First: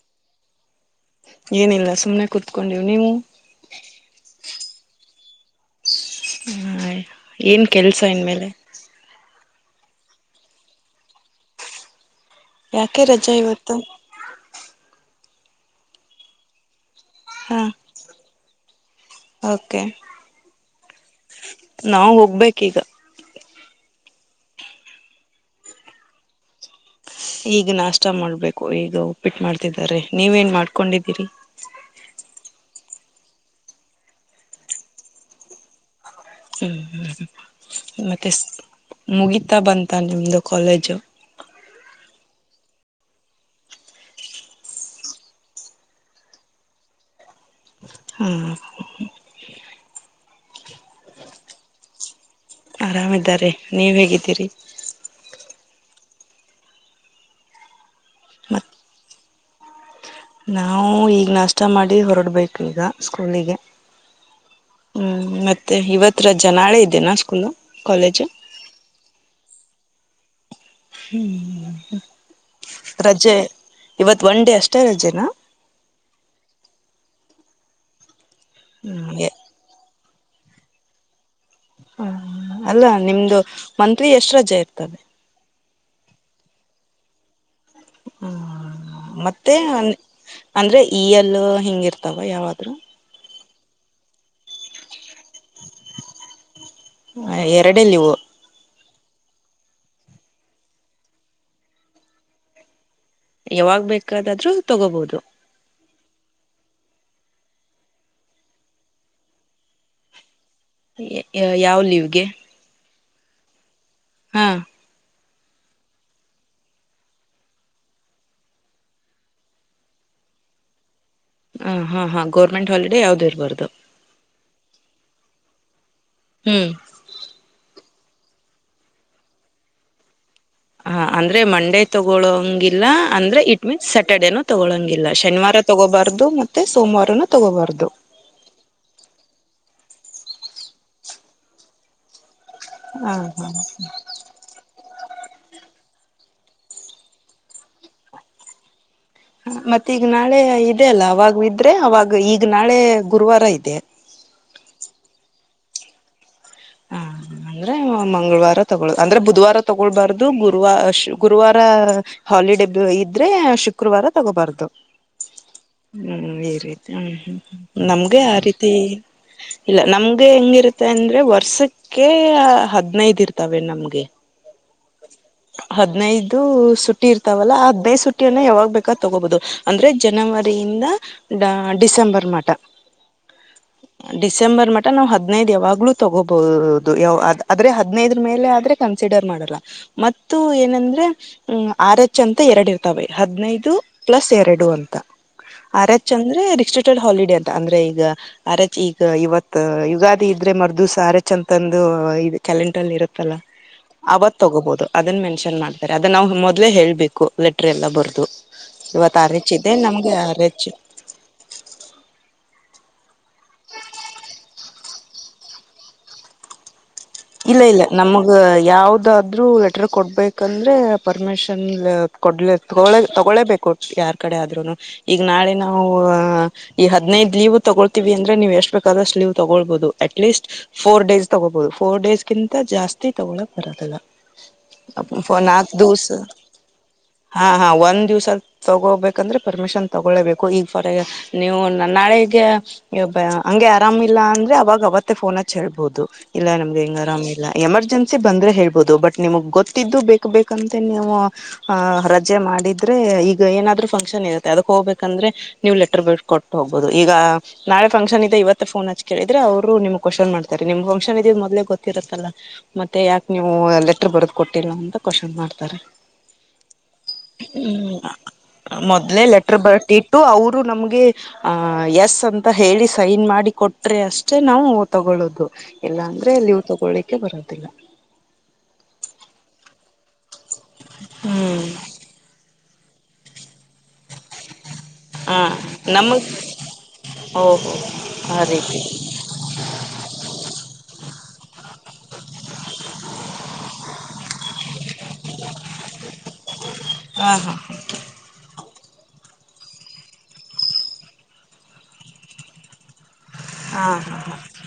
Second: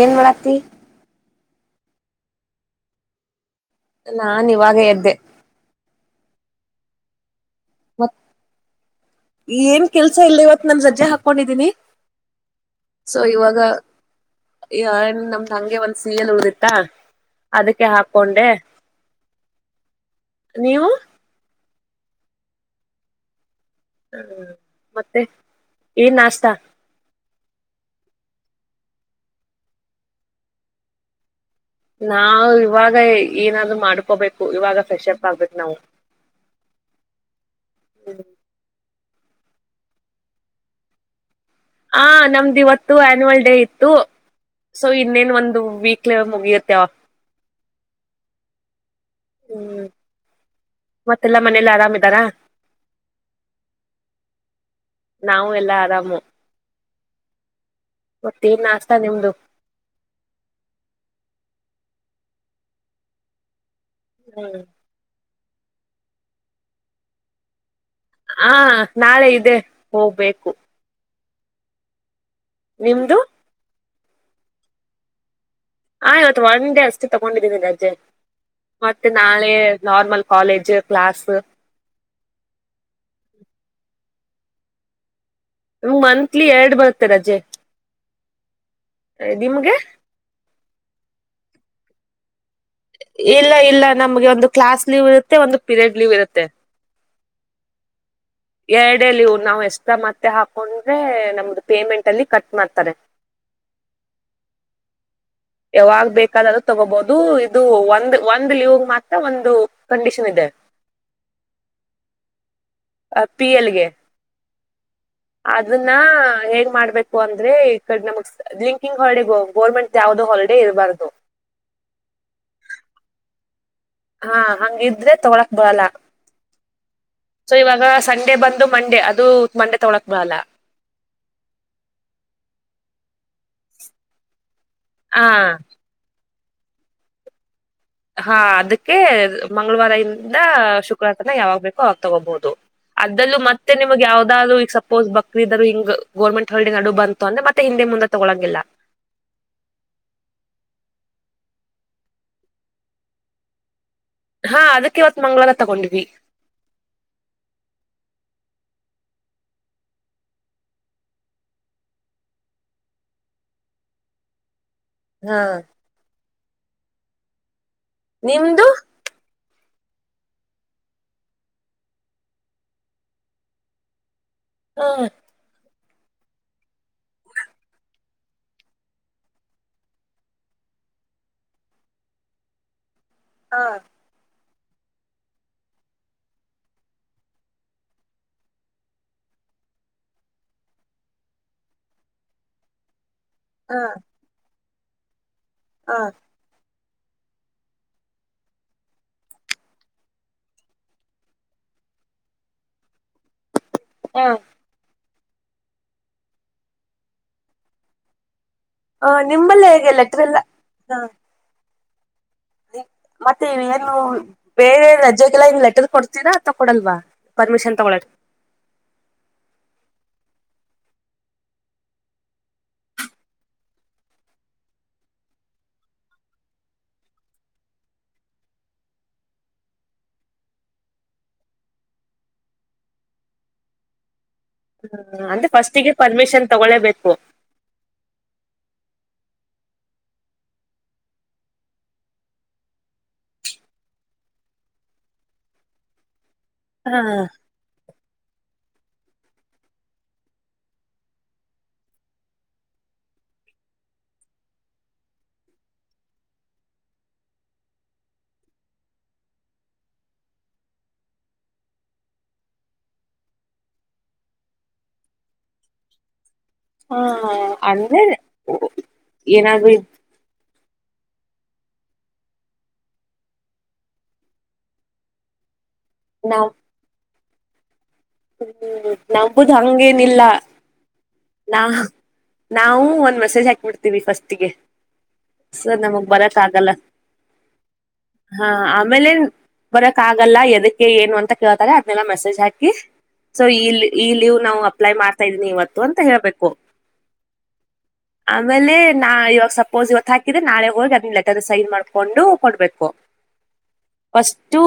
ಏನು ಮಾಡಳಾತಿ ಏನಿಲ್ಲ ಸುಮ್ನೆ ಕುೂತ್ಕೊಂಡಿವು ನೀವು ನಾನ್ ಇವಾಗ ಎದ್ದೆ ಹ ಏನ್ ಕೆಲ್ಸ ಮತ್ ಇನ್ ಮೇಲೆ ಏನ್ ಕೆಲ್ಸ ಇಲ್ಲ ಇವತ್ತು ನಾನು ರಜ್ಜೆ ಹಾಕೊಂಡಿದ್ದೀನಿ ಯಾಕೆ ಸೊ ರಜಾ ಇವಾಗ ಇವತ್ತು ಈನ್ ನಮ್ದ್ ಹಂಗೆ ಒಂದ್ ಸ ಎಲ್ ಉದಿತ್ತಾ ಹಾ ಅದಕ್ಕೆ ಹಾಕೊಂಡೆ ಓಕೆ ನೀವು ನಾವವು ಹೋಗ್ಬೇಕ ಈಗ ಹ್ಮ ಮತ್ತೆ ಏನ್ ನಾಸ್ತಾ ಈಗ ನಾಷ್ಟ ಮಾಡ್ಬೇಕು ಈಗ ಉಪ್ಪಿಟ್ಟು ಮಾಡ್ತಿದಿದ್ದಾರೆ ನೀವ ನ್ ಮಾಡ್ಕೊಂಡಿದ್ದೀರಿ ನಾವವು ಇವಾಗ ಏನಾದ್ರು ಮಾಡ್ಕೋಬೇಕು ಇವಾಗ ಫ್ರೆಶ್ ಅಪ್ ಆಗ್ಬೇಕು ನಾವು ಹ್ಮ್ ಹ್ಮ್ ಮತ್ತೆ ಮುಗೀತಾ ಬಂತ ನಿಮ್ದು ಕಾಲೇಜು ಆ ನಮ್ದು ಇವತ್ತು ಆನ್ಯುವಲ್ ಡೇ ಇತ್ತು ಸೊ ಇನ್ನೇನ್ ಒಂದು್ ವೀಕ್ಲೆ ಮುಗಿಯುತ್ತ ಹ್ಮಞ ಹ್ಮ್ ಮತ್ತೆಲ್ಲ ಮನೇಲ್ಲ ಆರಾಮ ಇದರಾ ಆರಾಮ ಇದಾರೆ ನೀವ್ ಹೇಗಿದ್ದೀರಿ ನಾವು ಎಲ್ಲಾ ಆರಾಮು ಮತ್ತೆ ನ್ ಮತ್ ನಾಸ್ತಾ ನಿಮ್ದು ನಾವು ಈಗ ನಷ್ಟ ಮಾಡಿ ಹೊರಡ್ಬೇಕು ಈಗ ಸ್ಕೂಲಿಗೆ ಹ್ಮ್ ಹ್ಮ್ ಮತ್ತೆ ಇವತ ರಜಾ ನಾಳೆ ಇದೇನಾ ಸ್ಕೂಲ್ ಕಾಲೇಜು ಹಾ ನಾಳೆ ಇದೆ ಹೋಗ್ಬೇಕು ಹ್ಮ್ ನಿಮ್ದು ರಜೆ ಇವತ್ ಒನ್ ಡೇ ಅಷ್ಟೇ ರಜೆನ ಆ ಇವತ್ತು ಒನ್ ಡೇ ಅಷ್ಟು ತಗೊಂಡಿದ್ದೀನಿ ರಜ್ಜೆ ಮತ್ತೆ ಹ್ಮ್ ನಾಳೆ ನಾರ್ಮಲ್ ಕಾಲೇಜ್ ಕ್ಲಾಸ್ ಹ ಅಲ್ಲ ನಿಮ್ದು ಮಂತ್ಲಿ ಎಷ್ಟ್ರ ರಜೆ ಇರ್ತದೆ ಮಂತ್ಲಿ ಎರಡು ಬರುತ್ತೆ ರಜೆ ಹ್ಮ ಮತ್ತೆ ನಿಮ್ಗೆ ಅಂದ್ರೆ ಈ ಎಲ್ಲ ಹಿಂಗಿರ್ತಾವ ಯಾವಾದ್ರು ಇಲ್ಲ ಇಲ್ಲ ನಮ್ಗೆ ಒಂದು ಕ್ಲಾಸ್ ಲೀವ್ ಇರುತ್ತೆ ಒಂದು ಪೀರಿಯಡ್ ಲೀವ್ ಇರುತ್ತೆ ಹ ಎರಡಲ್ಲಿವು ಎರಡೇ ಲಿವು ನಾವ್ ಎಷ್ಟ ಮತ್ತೆ ಹಾಕೊಂಡ್ರೆ ನಮ್ದು ಪೇಮೆಂಟ್ ಅಲ್ಲಿ ಕಟ್ ಮಾಡ್ತಾರೆ ಯಾವಾಗ್ ಬೇಕಾದಾದ್ರೂ ತಗೋಬಹುದು ಯಾವಾಗ್ ಬೇಕಾದ್ರೂ ಅದು ತಗೋಬಹುದು ಇದು ಒಂದ್ ಒಂದ್ ಲೀವ ಮಾತ್ರ ಒಂದು ಕಂಡೀಷನ್ ಇದೆ ಯಾವ ಲೀವ್ಗೆ ಆ ಪಿ ಎಲ್ಗೆ ಹಾ ಅದನ್ನ ಹೆೇಂಗ ಮಾಡ್ಬೇಕು ಅಂದ್ರೆ ಈ ಕಡ್ ನಮಗ್ ಲಿಂಕಿಂಗ್ ಹಾಲಿಡೆ ಗೌರ್ಮೆಂಟ್ ಯಾವ್ದೋ ಹಾಲಿಡೆ ಇರಬಾರದು ಹ ಹಾ ಹಾ ಗೌರ್ಮೆಂಟ್ ಹಾಲಿಡಡೆ ಯಾವ್ದು ಇರ್ಬಾರದು ಹಾ ಹಂಗಿದ್ರೆ ತೊಗಳಕ್ ಬರಲ್ಲ ಹ್ಮ್ ಸೊ ಇವಾಗ ಸಂಡೆ ಬಂದು ಮಂಡೆ ಅದು ಮಂಡೇ ತಗೊಳಕ್ ಬಡಲ್ಲ ಹ ಅಂದ್ರೆ ಮಂಡೇ ತಗೊಳಂಗಿಲ್ಲ ಅಂದ್ರೆ ಇಟ್ ಮೀನ್ಸ್ ಸ್ಯಾಟರ್ಡೇನು ತಗೊಳಂಗಿಲ್ಲ ಇಲ್ಲ ಆ ಶನಿವಾರ ತಗೋಬಾರ್ದು ಮತ್ತೆ ಸೋಮವಾರನು ತಗೋಬಾರ್ದು ಹಾ ಅದಕ್ಕೆ ಮಂಗಳವಾರದಿಂದ ಶುಕ್ರವಾರ ತನ ಯಾವಾಗ್ ಬೇಕೋ ಆ ತಗೋಬಹುದು ಹ ಅದಲ್ಲೂ ಹ ಮತ್ತೆ ನಿಮಗ್ ಯಾವ್ದಾದ್ರು ಈಗ ಓದು ಬಕ್ರಿದ್ ಹಿಂಗ ಗೋರ್ಮೆಂಟ್ ಹೊಲ್ಡಿ ನಡು ಬಂತ ಅಂದ್ರೆತ್ತೆ ಹಿಂದೆ ಮುಂದೆ ತಗೊಳಂಗಿಲ್ಲ ಮತ್ತ ಈಗ ನಾಳೆ ಇದೆ ಅಲ್ಲ ಅವಾಗ ಇದ್ರೆ ಅವಾಗ ಈಗ ನಾಳೆ ಗುರುವಾರ ಇದೆ ಹಾ ಅದಕ್ಕೆ ಇವತ್ ಮಂಗಳಾರ ತಗೊಂಡ್ವಿ ಹಾ ಅಂದ್ರೆ ಮಂಗಳವಾರ ತಗೊಳ್ ಅಂದ್ರೆ ಬುಧವಾರ ತಗೊಳ್ಬಾರ್ದು ಗುರುವ ಗುರುವಾರ ಹಾಲಿಡೇ ಇದ್ರೆ ಶುಕ್ರವಾರ ತಗೋಬಾರ್ದು ಹಾ ಹ್ಮ್ ಈ ರೀತಿ ಹ್ಮ್ ಹ್ಮ ನಮ್ಗೆ ಆ ನಿಮ್ದು ರೀತಿ ಇಲ್ಲ ನಮ್ಗೆ ಹೆಂಗಿರುತ್ತೆ ಅಂದ್ರೆ ವರ್ಷಕ್ಕೆ ಹದ್ನೈದು ಇರ್ತಾವೆ ನಮ್ಗೆ ಹಾ ಹ ಹದನೈದು ಸುಟ್ಟಿ ಇರ್ತಾವಲ್ಲ ಆ ಹದಿನೈದು ಸುಟ್ಟಿಯನ್ನು ಯಾವಾಗ ಬೇಕಾದ ತಗೋಬಹುದು ಅಂದ್ರೆ ಜನವರಿಯಿಂದ ಡಿಸೆಂಬರ್ ಮಾಡಟ ಹಾ ಡಿಸೆಂಬರ್ ಮಟ ನಾವ್ ಹದನೈದು ಯಾವಾಗ್ಲೂ ತಗೋಬಹುದು ಯಾವ ಅ ಆದ್ರೆ ಹದ್ನೈದ ಮೇಲೆ ಆದ್ರೆ ಕನ್ಸಿಡರ್ ಮಾಡಲ್ಲ ಮತ್ತು ಏನಂದ್ರೆ ಹ್ ಆರ್ ಎಚ್ ಅಂತ ಎರಡು ಇರ್ತವೆ ಹದನೈದು ಇದು ಪ್ಲಸ್ ಎರಡು ಅಂತ ಆರ್ಚ್ ಅಂದ್ರೆ ರಿ ಹಾಲಿಡೇ ಅಂತ ಅಂದ್ರೆ ಈಗ ಅರ್ ಈಗ ಇವತ್ ಯುಗಾದಿ ಇದ್ರೆ ಮ ಸಾರ ಚ ಅಂತಂದು ಇದು ಕ್ಯಾಲಂಡರ್ ಅಲ್ಲಿ ಇರುತ್ತಲ್ಲ ಅವತ್ ತಗೋಬಹುದು ಅದನ್ ಮೆನ್ಷನ್ ಮಾಡ್ತಾರೆ ಅದ ನಾ ಮೊದ್ಲೇ ಹೇಳ್ಬೇಕು ಲೆಟರ್ ಎಲ್ಲ ಬರದು ಇವತ್ ಆರ್ ಹೆಚ್ಚ ಇದೆ ನಮ್ಗೆ ಆರ ಹೆಚ್ಚು ಹಾ ಮತ್ತೆ ಏನು ಬೇರೆ ರಜೆಗೆಲ್ಲ ಇ ಲೆಟರ್ ಕೊಡ್ತೀರಾ ತಗೊಡಲ್ವಾ ಇಲ್ಲ ಇಲ್ಲ ನಮ್ಮ್ ಯಾವದಾದ್ರೂ ಲೆಟರ್ ಕೊಡ್ಬೇಕಂದ್ರೆ ಪರ್ಮಿಷನ್ ಕೊಡ್ಲ ತಳ ತಗೊಳೇಬೇಕು ಕೊಟ್ಟ ಯಾರ್ ಕಡೆ ಆದ್ರುನು ಈಗ ನಾಳೆ ನಾವು ಈ ಹದನೈದು ಲೀವ್ ತಗೊಳ್ತೀವಿ ಅಂದ್ರೆ ನೀವು ಎಷ್ಟ ಬೇಕಾದಷ್ಟ ಲೀ್ ತಗೊಳ್ಬಹುದು ಅಟ್ ಲೀಸ್ಟ್ ಫೋರ್ ಡೇಸ್ ತಗೋಬಹುದು ಫೋರ್ ಡೇಸ್ಗಿಂತ ಜಾಸ್ತಿ ತಗೋಳಕ್ ಬರದಲ್ಲ ಹ್ಮ ಅಂದ್ರೆ ಫಸ್ಟಿಗೆ ಪರ್ಮಿಷನ್ ತಗೊಬೇಕು ಹಾ ಹಾ ಒಂದು ದಿವಸ ತಗೋಬೇಕಂದ್ರೆ ಪರ್ಮಿಷನ್ ತಗೊಳ್ಳೇಬೇಕು ಈಗ ಫಾರ್ ನೀವು ನಾಳಿಗೆ ಬ್ಬ ಹಂಗೆ ಆರಾಮಿಲ್ಲ ಅಂದ್ರೆ ಅವಾಗ ಅವತ್ತೇ ಫೋನ್ ಹಚ್ ಹೇಳ್ಬಹುದು ಇಲ್ಲಾ ನಮ್ಗೆ ಹಾ ಹೆಂಗ್ ಆರಾಮಿಲ್ಲ ಎಮರ್ಜೆನ್ಸಿ ಬಂದ್ರೆ ಹೇಳ್ಬೋದು ಬಟ್ ನಿಮ್ಗ್ ಗೊತ್ತಿದ್ದು ಬೇಕಕ್ ಬೇಕಂತ ನೀವು ಆಹ ರಜೆ ಮಾಡಿದ್ರೆ ಈಗ ಏನಾದ್ರು ಫಂಕ್ಷನ್ ಇರತ್ತೆ ಅದಕ್ ಹೋಗ್ಬೇಕಂದ್ರೆ ನೀವು ಲೆಟರ್ ಬ ಕೊಟ್ಟು ಹೋಗ್ಬಹುದು ಈಗ ನಾಳೆಫಂಕ್ಷನ್ ಇದದೆ ಇವತ್ತ ಫೋನ್ ಹಚ್ ಕೇಳಿದ್ರೆ ಅವರು ನಿಮ ಕ್ವಶನ್ ಮಾಡ್ತಾರೆ ನಿಮ ಫಂಕ್ಷನ್ ಇದಿದ ಮೊದ್ ಗೊತ್ತಿರತ್ತಲ್ಲಾ ಮತ್ತೆ ಯಾಕೆ ನೀವು ಲೆಟರ್ ಬರದ್ ಕೊಟ್ಟಿಲ್ಲ ಅಂತ ಕ್ವನ್ ಮಾಡ್ತಾರೆ ಹ ಹ್ಮ ಅಂದ್ರೆ ಮೊದ್ಲೇ ಲೆಟರ್ ಏನಾದ್ರು ಬರ್ತಿ ಅವರು ನಮ್ಗೆ ಆಹ ಎಸ್ ಅಂತ ಹೇಳಿ ಸೈನ್ ಮಾಡಿ ಕೊಟ್ರೆ ಅಷ್ಟೆ ನಾವು ತಗೊಳ್ಳೋದು ಇಲ್ಲ ಅಂದ್ರೆ ನಾವ್ ಇವು ತಗೊಳ್ಳಳಿಕ್ಕೆ ಬರೋದಿಲ್ಲ ಹ್ಮ್ ನಂಬುದು ಹಂಗೇನಿಲ್ಲ ನಾ ಹ್ಮ್ ನಾವು ಒಂದ್ ಮೆಸೇಜ್ ಹಾಕ್ಬಿಡ್ತೀವಿ ಫಸ್ಟ್ಗೆ ಸ ನಮಗ್ ಬರಕ್ ಆಗಲ್ಲ ಓಹೋ ಆ ಹಾ ರೀತಿ ಆಮೇಲೆ ನ್ ಬರಕ್ ಆಗಲ್ಲ ಎದಕ್ಕೆ ಏನು ಅಂತ ಕೇಳ್ತಾರೆ ಅದನೆಲ್ಲ ಮೆಸೇಜ್ ಹಾಕಿ ಸೊ ಈ ಈ ಲೀವ್ ನಾವು ಅಪ್ಲೈ ಮಾಡ್ತಾ ಇದೀನಿ ಇವತ್ತು ಅಂತ ಹೇಳ್ಬೇಕು ಹಾ ಹಾ ಆಮೇಲೆ ನಾ ಇವಾಗ ಸಪೋಸ್ ಇವತ್ ಹಾಕಿದ್ರೆ ನಾಳೆ ಹೋಗಿ ಅದ ಲಲೆಟದ ಸೈನ್ ಮಾಡ್ಕೊಂಡು ಕೊಡ್ಬೇಕು [inaudible] ಹಾ ಫಸ್ಟು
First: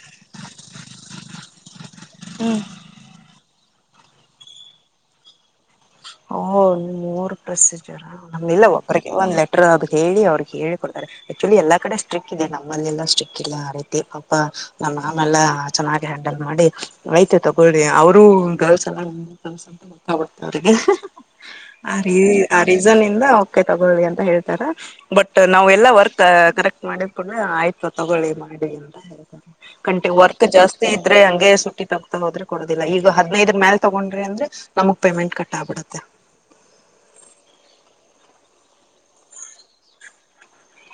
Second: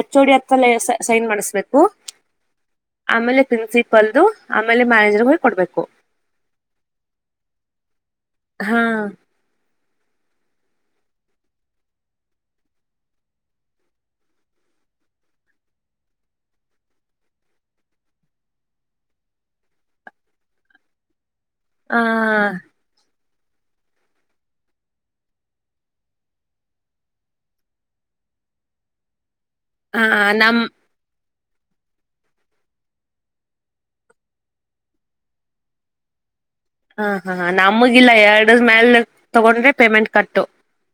ಎಚ್ ಡಿ ಹತ್ತಲ್ಲ ಸೈನ್ ಮಾಡಿಸ್ಬೇಕು ಹ್ಮ ಆಮೇಲೆ ಪ್ರಿನ್ಸಿಪಲ್ದು ಆಮೇಲೆ ಮ್ಯಾನೇಜರ್ ಹೋಗಿಕ ಕೊಡ್ಬೇಕು ಹ ಮೂರ್ ಪ್ರಸ್ ಜರ ನಮ ಇಲ್ಲ ಹಾ ಒಬ್ಬರಿಗೆ ಒಂದ್ಲೆ ಅದು ಹೇಳಿ ಅವ್ರಿಗೆ ಹೇಳಿ ಕೊಡ್ತಾರೆ ಆಕ್ಚುಲಿ ಎಲ್ಲಾ ಕಡೆ ಸ್ಟ್ರಿಕ್ಟ್ ಇದೆ ನಮ್ಮಲ್ಲಿೆಲ್ಲಾ ಸ್ಟ್ರಿಕ್ ಇಲ್ಲ ಆ ರೈತಿ ಪಾಪ ನಮ್ಮ ಆಮೆಲ್ಲಾ ಚೆನ್ನಾಗಿ ಹ್ಯಾಂಡಲ್ ಮಾಡಿ ವೈತ್ ತಗೋಿ ಅವರುೂ ಗರ್ಲ್ಸ್ ಎಲ್ಲ ಮುಖಡ್ತ ಅವ್ರಿಗೆ ಆ ರೀ ಆ ರೀ ಜನಂದ ಒಕೆ ತಗೊಳ್ಳಿ ಅಂತ ಹೇಳ್ತಾರ ಬಟ್ ನಾವ ಎಲ್ಲ ವರ್ಕ್ ಕರೆಕ್ಟ್ ಮಾಡಿದಕೊಂಡೆ ಆಯ್ತು ತಗೊಳ್ಳಿ ಮಾಡಿ ಅಂತ ಹೇಳ್ತಾರೆ ಹ ಕಂಟೀ ವರ್ತ ನಮ್ ಜಾಸ್ತಿ ಇದ್ರೆ ಹಂಗೆ ಸುಟ್ಟಿ ತಗತಾ ಹದ್ರೆ ಕೊಡುದಿಲ್ಲ ಈಗ ಹದನೈದ ಮೇಲ್ ತಗೊಂಡ್ರೆ ಅಂದ್ರೆ ನಮಗ್ ಪೇಮೆಂಟ್ ಕಟ್ಟಾಬ ಬಿಡುತ್ತೆ ಹಾ ಹಾ ನಮಗಿಲ್ಲಾ ಎರಡ್ ಮ್ಯಾಲ ತಗೊಂಡ್ರೆ ಪೇಮೆಂಟ್ ಕಟ್ಟು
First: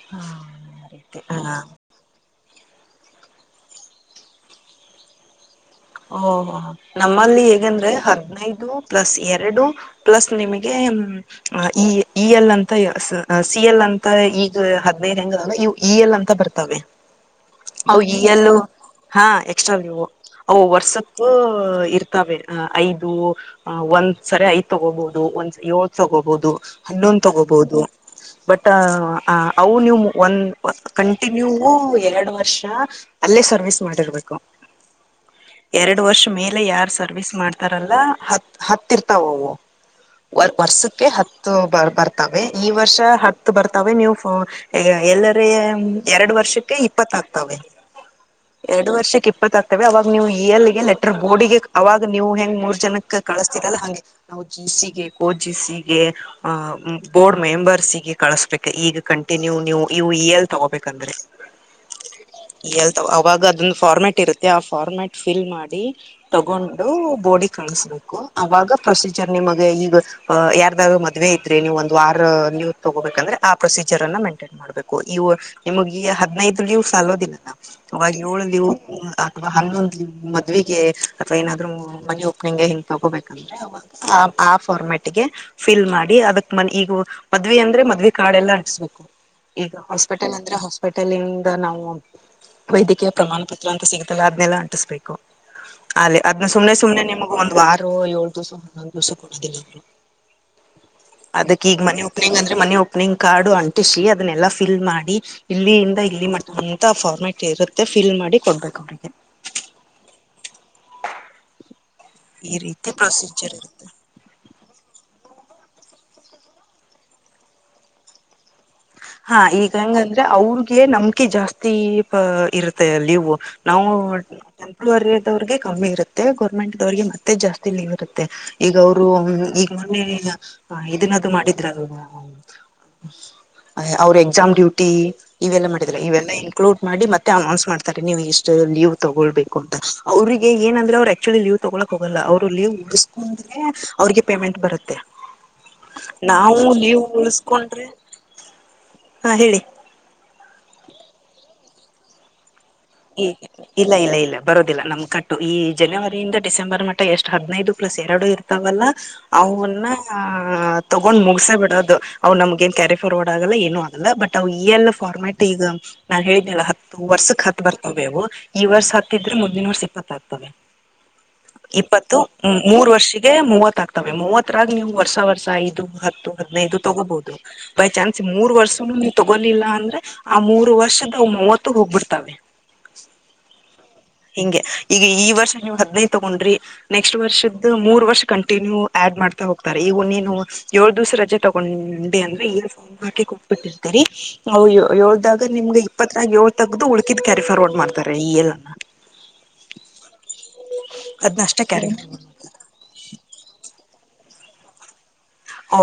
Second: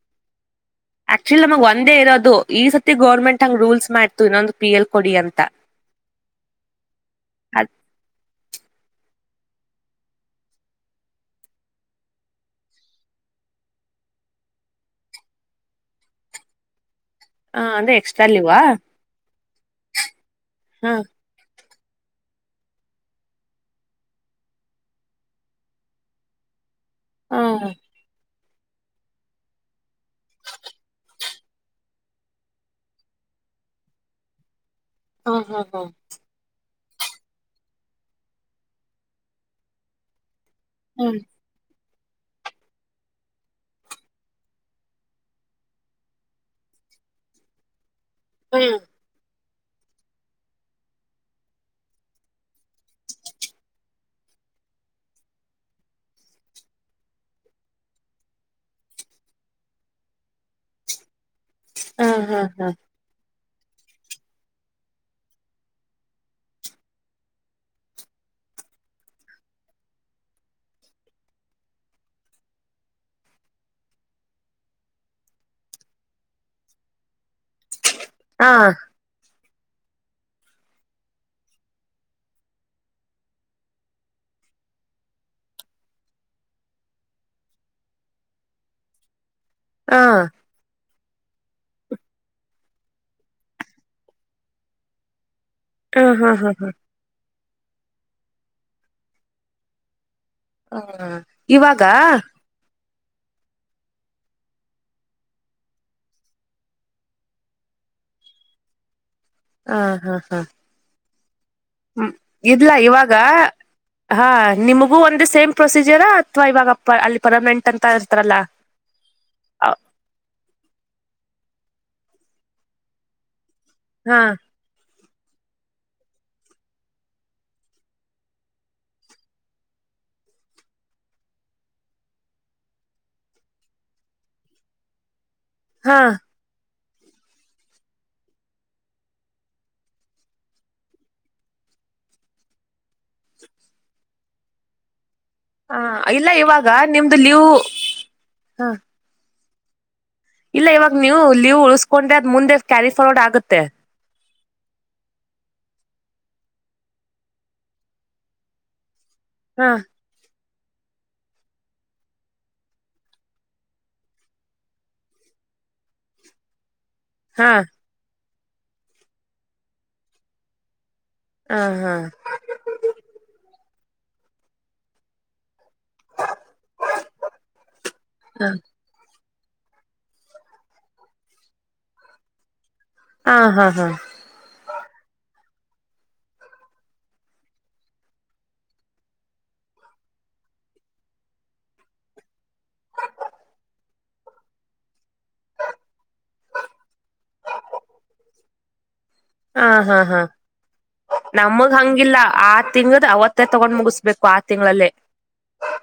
ಹ್ಮ ಆಕ್ಚುಲಿ ನಮಗೆ ಒಂದೇ ಇರೋದು ಈ ಸತಿ ಗೌರ್ಮೆಂಟ್ ಹಂಗ್ ರೂಲ್ಸ್ ಮಾಡ್ತು ಇನ್ನೊಂದು ಪಿ ಎಲ್ ಕೊಡಿ ಅಂತ ಹಾ ಹಾ. ನಮ್ಮಲ್ಲಿ ಅದ್ ಹೇಗಂದ್ರೆ ಹದ್ನೈದು ಪ್ಲಸ್ ಎರಡು ಪ್ಲಸ್ ನಿಮಗೆ. ಆ ಈ ಈ ಎಲ್ಲಂತ ಸಿ ಎಲ್ ಅಂತ ಈಗ ಹದ್ನೈದು ಹೆಂಗ ಇವ. ಇ ಯ ಲ್ ಅಂತ ಬರ್ತವೆ. ಆ ಅಂದ್ರೆ ಅವ ಇ ಎಕ್ಸ್ಟ್ರಾ ಯ ಲೂ ಲೀವಾ ಹಾ ಎಕ್ಸ್ಟ್ರಾವು ಅವು ವರ್ಸ. ಹಾ ಇರ್ತಾವೆ ಐದು. ಅ ಒಂದ್ಸರಿ ಐದ್ ತಗೋಬಹುದು ಒಂದ್ ಏಳ್ ತಗೋಬಹುದು ಹನ್ನೊಂದ ಹಾ ತಗೋಬಹುದು. ಬಟ್ ಅವು ನೀವು ಒಂದ ಕಂಟಿನ್ಯೂ ಎರಡು ವರ್ಷ. ಅಲ್ಲೇ ಸರ್ವಿಸ್ ಮಾಡಿರ್ಬೇಕು. ಹಾ ಹಾ ಹಾ ಎರಡು ವರ್ಷ ಮೇಲೆ ಯಾರ್ ಸರ್ವಿಸ್ ಮಾಡ್ತಾರಲ್ಲ ಹತ್ ಹತ್ತಿರ್ತಾವ ಅವು. ವರ್ಷಕ್ಕೆ ಹ್ಮ್ ಹತ್ತು ಬ ಬರ್ತವೆೆ ಈ ವರ್ಷ ಹತ್ತು ಬರ್ತಾವೆ ನೀವು. ಎಲ್ಲರ ಎರಡು ವರ್ಷಕ್ಕೆ ಇಪ್ಪತ್ತಗ್ತವೆೆ. ಹ್ಮ್ ಎರಡು ವರ್ಷಕ್ಕೆ ಇಪ್ಪತ್ತಾಗ್ತವೆ ಅವಾಗ. ನೀವು ಇಯರ್ಲ್ಲಿಗೆ ಲೆಟರ್ ಬೋರ್ಡಿಗೆ ಅವಾಗ ನೀವು ಹೆಂಗ್ ಮೂರ್ ಜನಕ್ ಕಳಿಸಸ್ತೀರಲ್ಲ ಹಂಗೆ. ನಾವು ಜಿಸಿಗೆ ಕೋ ಜಿಸಿಗೆ ಆಹ ಬೋರ್ಡ್ ಮೆಂಬರ್ಸ್ಗೆ ಕಳಸ್ಬೇಕ ಈಗ ಕಂಟಿನ್ಯೂ ನೀವು ಇವು ಇ ಎಲ್ ತಗೋಬೇಕಂದ್ರೆ. [inaudible] ಹಾ ಹಾ ಹಾ. ಹೇಳ್ತಾವ ಅವಾಗ ಅದೊಂದು ಫಾರ್ಮೆಟ್ ಇರುತ್ತೆ ಆ ಫಾರ್ಮೆಟ್ ಫಿಲ್ ಮಾಡಿ. ತಗೊಂಡು ಬೋರ್ಡ್ ಗೆ ಕಳಸ್ಬೇಕು ಅವಾಗ ಪ್ರೊಸೀಜರ್ ನಿಮಗೆ ಈಗ. ಅ ಯಾರ್ದಾರು ಮದ್ವೆ ಇದ್ರೆ ನೀವು ಒಂದು ವಾರ ಲೀವ್ ತಗೋಬೇಕಂದ್ರೆ ಆ ಪ್ರೊಸೀಜರ್ ಅನ್ನ ಮೇಂಟೈನ್ ಮಾಡಬೇಕು. ಮಾಡ್ಬೇಕು ಇವು ನಿಮಗ್ ಈ ಹದ್ನೈದು ಲೀವ್ ಸಾಲೋದೀಲ್ಲಲಾ ಅವಾಗ ಏಳು ಹಾ ಲೀವ್. ಅ ಹನ್ನೊಂದ್ ಮದ್ವೆಗೆ ಅಥವಾ ಏನಾದ್ರು ಮನಿ ಓಪನಿಂಗಗೆ ಹಿಂಗ್ ತೊಗೋಬೇಕಂದ್ರೆ. ಆ ಫಾರ್ಮೆಟ್ಗೆ. ಫಿಲ್ ಮಾಡಿ ಅದಕ್ ಮ ಈಗ ಮದ್ವಿವೆ ಅಂದ್ರೆ ಮದ್ವಿ ಕಾಡೆ ಎಲ್ಲಾ ಅಂಟಸ ಬೇಕು. ಈಗ ಹಾ ಹಾಸ್ಪಿಟಲ್ ಅಂದ್ರೆ ಹಾಸ್ಪಿಟಲ್ಂದ ನಾವು ವೈದ್ಯಕೀಯ ಪ್ರಮಾಣ ಪತ್ರ ಅಂತ ಸಿಗುತ್ತ. ಅದಲ್ಲ ಅಂಟಿಸಬೇಕು ಅಲ್ಲಿ ಹಾ ಹಾ ಅದ್ ಹಾ ಹಾ ಸುಮ್ನೆ ಸುಮ್ನೆ ನಿ. ಒಂದ್ ವಾರು ಏಳು ದಿವ್ಸ ಹನ್ನೊಂದ್ ದಿವ್ಸ ಕೊಡೋದಿಲ್ಲ ಅವರು. ಅದಕ್ ಈಗ ಇವಾಗ ಮನೆ ಓಪನಿಂಗ್ ಆದ. ಮನೆ ಓಪನಿಂಗ್ ಕಾರ್ಡು ಅಂಟಿಸಿ ಅದನ್ನೆಲ್ಲಾ ಫಿಲ್ ಮಾಡಿ. ಇಲ್ಲಿಯಂದ ಇಲ್ಲಿ ಮಟ್ಟ ಅಂತ ಫಾರ್ಮ್ಯಾಟ್ ಇರುತ್ತೆ ಫಿಲ್ ಮಾಡಿ ಕೊಡ್ಬೇಕು ಅವ್ರಿಗೆ. ಹ ಹಾ ಹಾ. ಹ್ಮ ಈ ಇದಲಾ ರೀತಿ ಇವಾಗ. ಪ್ರೊಸೀಜರ್ ಇರುತ್ತೆ ಹಾಂ ನಿಮಗೂ ಒಂದು ಸೇಮ್ ಪ್ರೊಸೀಜರಾ ಅಥವಾ ಇವಾಗಪ್ಪ ಅಲ್ಲಿ ಪರ್ಮನೆಂಟ್ ಅಂತ ಇರ್ತಾರಲ್ಲ. ಹಾ ಈಗ ಅವ್- ಹಂಗಂದ್ರೆ ಅವ್ರಗೆ ನಂಬಕಿ ಜಾಸ್ತಿ ಇರುತ್ತೆ ಲೀವ್. ನಾವು ಹಾ ಟೆಂಪರರಿ ಇದ್ದವರಿಗೆ ಕಮ್ಮಿ ಇರುತ್ತೆ ಗೋರ್ಮೆಂಟ್ ದವ್ರಿಗೆ ಮತ್ತೆ ಜಾಸ್ತಿ ಲೀವ್ ಇರುತ್ತೆ. ಈಗ ಅವರು ಈಗ ಮೊನ್ನೆ ಇದನದು ಮಾಡಿದ್ರಲ್. ಅವ್ರು ಎಕ್ಸಾಮ್ ಡ್ಯೂಟಿ ಇವೆಲ್ಲಾ ಮಾಡಿದ್ರ ಹಾ ಇವೆಲ್ಲ. ಇಂಕ್ಲುಡ್ ಮಾಡಿ ಮತ್ತೆ ಅನೌನ್ಸ್ ಮಾಡ್ತಾರೆ ನೀವು ಎಷ್ಟು ಲೀವ್ ತೊಗೊಳ್ಬೇಕು ಅಂತ ಅವ್ರಿಗೆ ಏನಂದ್ರೆ ಅವ ಆಕ್ಚುಲಿ ಲೀವ್. ತಗೊಕ್ ಹೋಗಲ್ಲ ಅವ್ರು ಲೀವ್ ಉಡ್ಸ್ಕೊಂಡ್ರೆ ಅವ್ರಿಗೆ ಪೇಮೆಂಟ್ ಬರುತ್ತೆ. ಹ ಇಲ್ಲ ನಾವು ಇವಾಗ ನಿಮ್ದು ಲೀವ್ ಉಳಿಸಕೊಂಡ್ರೆ ಹ. ಹಾ ಹೇಳಿ. ಇಲ್ಲ ಇವಾಗ ನೀವು ಲೀವ್ ಉಳಸ್ಕೊಂಡ್ರೆ ಅದ್ ಮುಂದೆ. ಕ್ಯಾರಿ ಫಾರ್ವರ್ಡ್ [inaudible] ಆಗುತ್ತೆ ಇಲ್ಲ ಇಲ್ಲ ಇಲ್ಲ ಬರೋದಿಲ್ಲ ನಮ್ ಕಟ್ಟು ಈ ಜನವರಿಯಿಂದ ಡಿಸೆಂಬರ್ ಮಟ್ಟ ಎಷ್ಟು ಹದ್ನೈದು ಪ್ಲಸ್ ಎರಡು ಇರ್ತವಲ್ಲ. ಹಾ ಅವಂಗನ್ನ ಹ ತೊಗೊಂಡ್ ಮುಗಸ ಬಿಡೋದು ಅವ್ ನಮ್ಗ ಏನ್ ಕ್ಯಾರಿ ಫಾರ್ವರ್ಡ್ ಆಗಲ್ಲ ಏನು ಆಗಲ್ಲ ಬಟ್ ಅವವು ಈ ಎಲ್ ಫಾರ್ಮೆಟ್ ಈಗ ನಾನ್ ಹೇಳಿದನಲ್ಲ ಹ ವರ್ಸಕ್ ಹಾ ಹತ್ ಬರ್ತವೆ ಅವು ಈ ವರ್ಷ ಹತ್ತಿದ್ರೆ ಮುದಿನ ವರ್ಷ ಇಪ್ಪತ್ ಆಗ್ತವೆ ಹಾ ಹಾ ಇಪ್ಪತ್ತು ಹ್ಮ ಮೂರ್ ವರ್ಷಿಗೆ ಮೂವತ್ತ ಆಗ್ತವೆ ಮೂವತ್ತರಾಗ ನೀವು ವರ್ಸ ವರ್ಸ ಇದು ಹಾ [unintelligible] ತಗೋಲಿಲ್ಲ ಅಂದ್ರೆ ಆ ಮೂರು ವರ್ಷದ ಮೂವತ್ತು ಹೋಗ್ಬಿಡ್ತಾವ ಹಾ ಹಾ ಹಾ ಹಿಂಗೆ ಈಗ ಈ ವರ್ಷ ನೀವು ಹದ್ನೈದು ತಗೊಂಡ್ರಿ ನೆಕ್ಸ್ಟ್ ವರ್ಷದ್ದ ಮೂರ್ ವರ್ಷ ಕಂಟಿನ್ಯೂ ಆಡ್ ಮಾಡ್ತಾ ಹೋಗ್ತಾರೆ ಇವು ನೀನು ಏಳ್ ದಿವಸ ರಜೆ ತಗೊಂಡೆ ಅಂದ್ರೆ ಏಳು ಸಾಟ ಕೊೋಗ್ಬಿಟ್ಟಿರ್ತರಿ ಹ ಏಳ್ದಾಗ ನಿಮ್ಗೆ ಇಪ್ಪತ್ತನಾಗ ಏಳ್ ತಗ್ದು ಉಳಕಿದ್ ಕ್ಯಾರಿ ಫಾರ್ವರ್ಡ್ ಮಾಡ್ತಾರೆ ಈಲ್ಲ ಹಾ ಹಾ ಹಾ ಅದ್ನ ಅಷ್ಟೇ ನಮಗ್ ಕ್ಯಾರಿ ಹಂಗಿಲ್ಲ ಆ ತಿಂಗಂ ಅವತ್ತೇ ತಗೊಂಡ್ ಮುಗಿಸ್ಬೇಕು ಆ ತಿಂಗಳಲ್ಲೇ ಓ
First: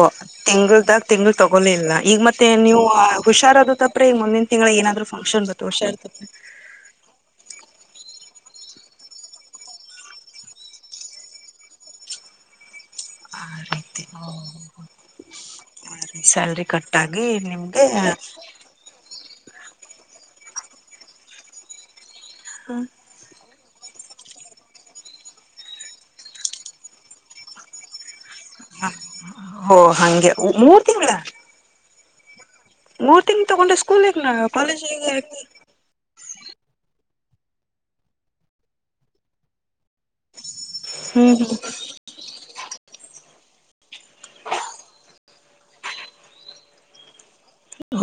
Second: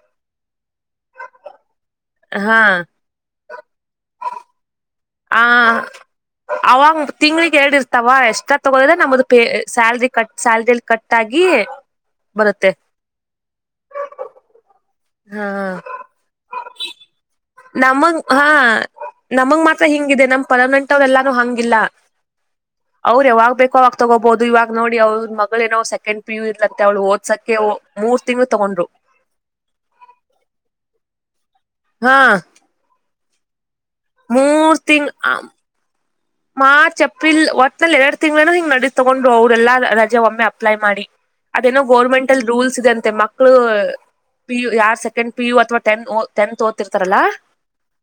ತಿಂಗಳದಾಗ ತಿಂಗಳ ತಗೋಲೇ ಇಲ್ಲ ಈಗ ಮತ್ತೆ ಹಾ ನೀವು ಹುಷಾರಾದಪ್ಪ ಅ ಮುಂದಿನ ತಿಂಳ ಆ ಏನಾದ್ರುಫಂಕ್ಷನ್ ಬ ಹೋರ್ಷ ಇರ್ತತ್ರಿ ಅವಾಗ ತಿಂಗ್ಳಿಗೆ ಎರಡ್ ಇರ್ತಾವ ಎಷ್ಟ್ರಾ ತಗೋದ್ರೆ ನಮ್ದ ಸಲ್ರಿ ಕಟ್ ಸ್ಯಾಲ್ರಿಲ್ಲಿ ಕಟ್ ಕಟ್ ಆಗಿ ಬರುತ್ತೆ ಆ ರೀತಿ ಹ್ಮ ಹಾ ಸ್ಯಾಲ್ರಿ ಕಟ್ ಆಗಿ ನಿಮ್ಗೆ ನಮಗ್ ಹಾ ನಮಗ್ ಮಾತ್ರ ಹಿಂಗಿದೆ ನಮ್ ಪರ್ಮನೆಂಟ್ ಅವ್ರ ಎಲ್ಲಾನು ಹಂಗಿಲ್ಲಾ ಹ್ಮ ಅವ್ರ ಯಾವಾಗ ಬೇಕೋ ಅವಾಗ ತಗೋಬಹುದು ಇವಾಗ ನೋಡಿ ಅವ್ರ ಮಗಳ ಏನೋ ಸೆಕೆಂಡ್ ಪಿ ಯ ಇರ್ ಅಂತೆ ಅವಳ ಓದ್ಸಕ್ಕೆೆ ಮೂರ್ ತಿಂಗಗಳು ತೊಗೊಂಡ್ರು ಹೊೋ ಹಂಗೆ ಮೂರ್ ತಿಂಗಳ ಹಾ ಮೂಊರ್ ತಿಂಗ ತಗೊಂಡೆ ಸ್ಕೂಲ್ ಹ ನ ಮೂರ್ ಕಾಲೇಜ ತಿಂಗ್ ಮಾರ್ಚ್ ಎಪ್ರಿಲ್ ಒಟ್ಲ್ಲಿ ಎರಡು ತಿಂಗಳನ ಹ್ ನಡೀ ತಗೊಂಡ್ ಹದೆಲ್ಲ ಒಮ್ಮೆ ಅಪ್ಲೈ ಮಾಡಿ ಹ್ಮ್ ಹ್ಮ್ ಅದೇನೋ ಗೋರ್ಮೆಂಟಲ್ ರೂಲ್ಸ್ ಇದೆಂತೆ ಮಕ್ಕಳು ಪಿ ಯು ಯಾರ್ ಸೆಕೆಂಡ್ ಪಿ ಯು ಅಥವಾ ತ್ ಟಂತ್ಓದ್ತಿರ್ತಾರಲ್ಲಾ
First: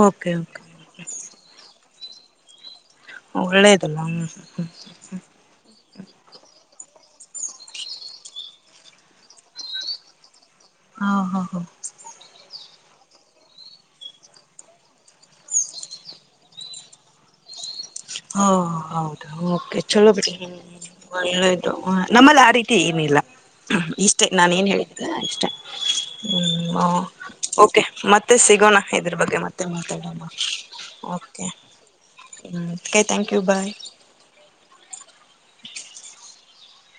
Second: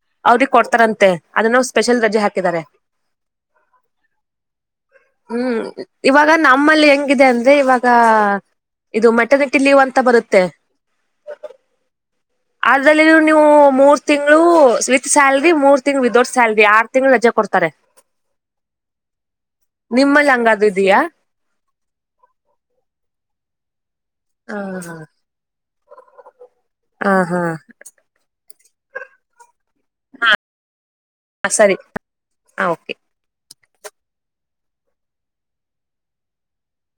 ಓಕೆ ಅವ್ರಿಗೆ ಓಕೆ ಕೊಡ್ತಾರಂತೆ ಅದನ್ನ ಸ್ಪೆಷಲ್ ರಜೆ ಹಾಕಿದಿದ್ದಾರೆ ಒಳ್ಳೇದಲ್ಲ ಹ್ಮ್ ಹ್ಮ್ ಹ್ಮ್ ಇವಾಗ ನಮ್ಮಲ್ಲಿ ಹೆಂಗಿದೆ ಅಂದ್ರೆ ಇವಾಗ ಇದು ಮೆಟನ್ಟಿ ಲೀವ್ ಅಂತ ಬರುತ್ತೆ ಆ ಹ ಹ ಅದ್ರಲ್ಲಿ ನೀವು ಮೂರ್ ತಿಂಗಂಗಳು ವಿತ್ ಸ್ಯಾಲ್ರಿ ಮೂರ್ ತಿಂಗ ವಿಿದೌಟ್ ಸ್ಯಾಲ್ರಿ ಆರ್ ತಿಂಗಗಳು ರಜೆ ಕೊಡ್ತಾರೆ ಹಾ ಹೌದಾ ಓಕೆ ಚಲೋ ಬಿಡಿ ನಿಮ್ಮಲ್ಲಿ ಹಂಗಾದ ಇದೆಯಾ ನಮ್ಮಲ್ಲಿ ಆ ರೀತಿ ಏನಿಲ್ಲ ಇಷ್ಟೇ ನಾನ ಏನ್ ಹ ಹೇಳಿದ್ರ ಇಷ್ಟೇ ಹ್ಮ ಹಾ ಹಾ ಓಕೆ ಮತ್ತೆ ಸಿಗೋಣ ಇದ್ರ ಬಗ್ಗೆ ಮತ್ತೆ ಡಮ ಓಕೆ ಸರಿ ಹ okay okay thank you bye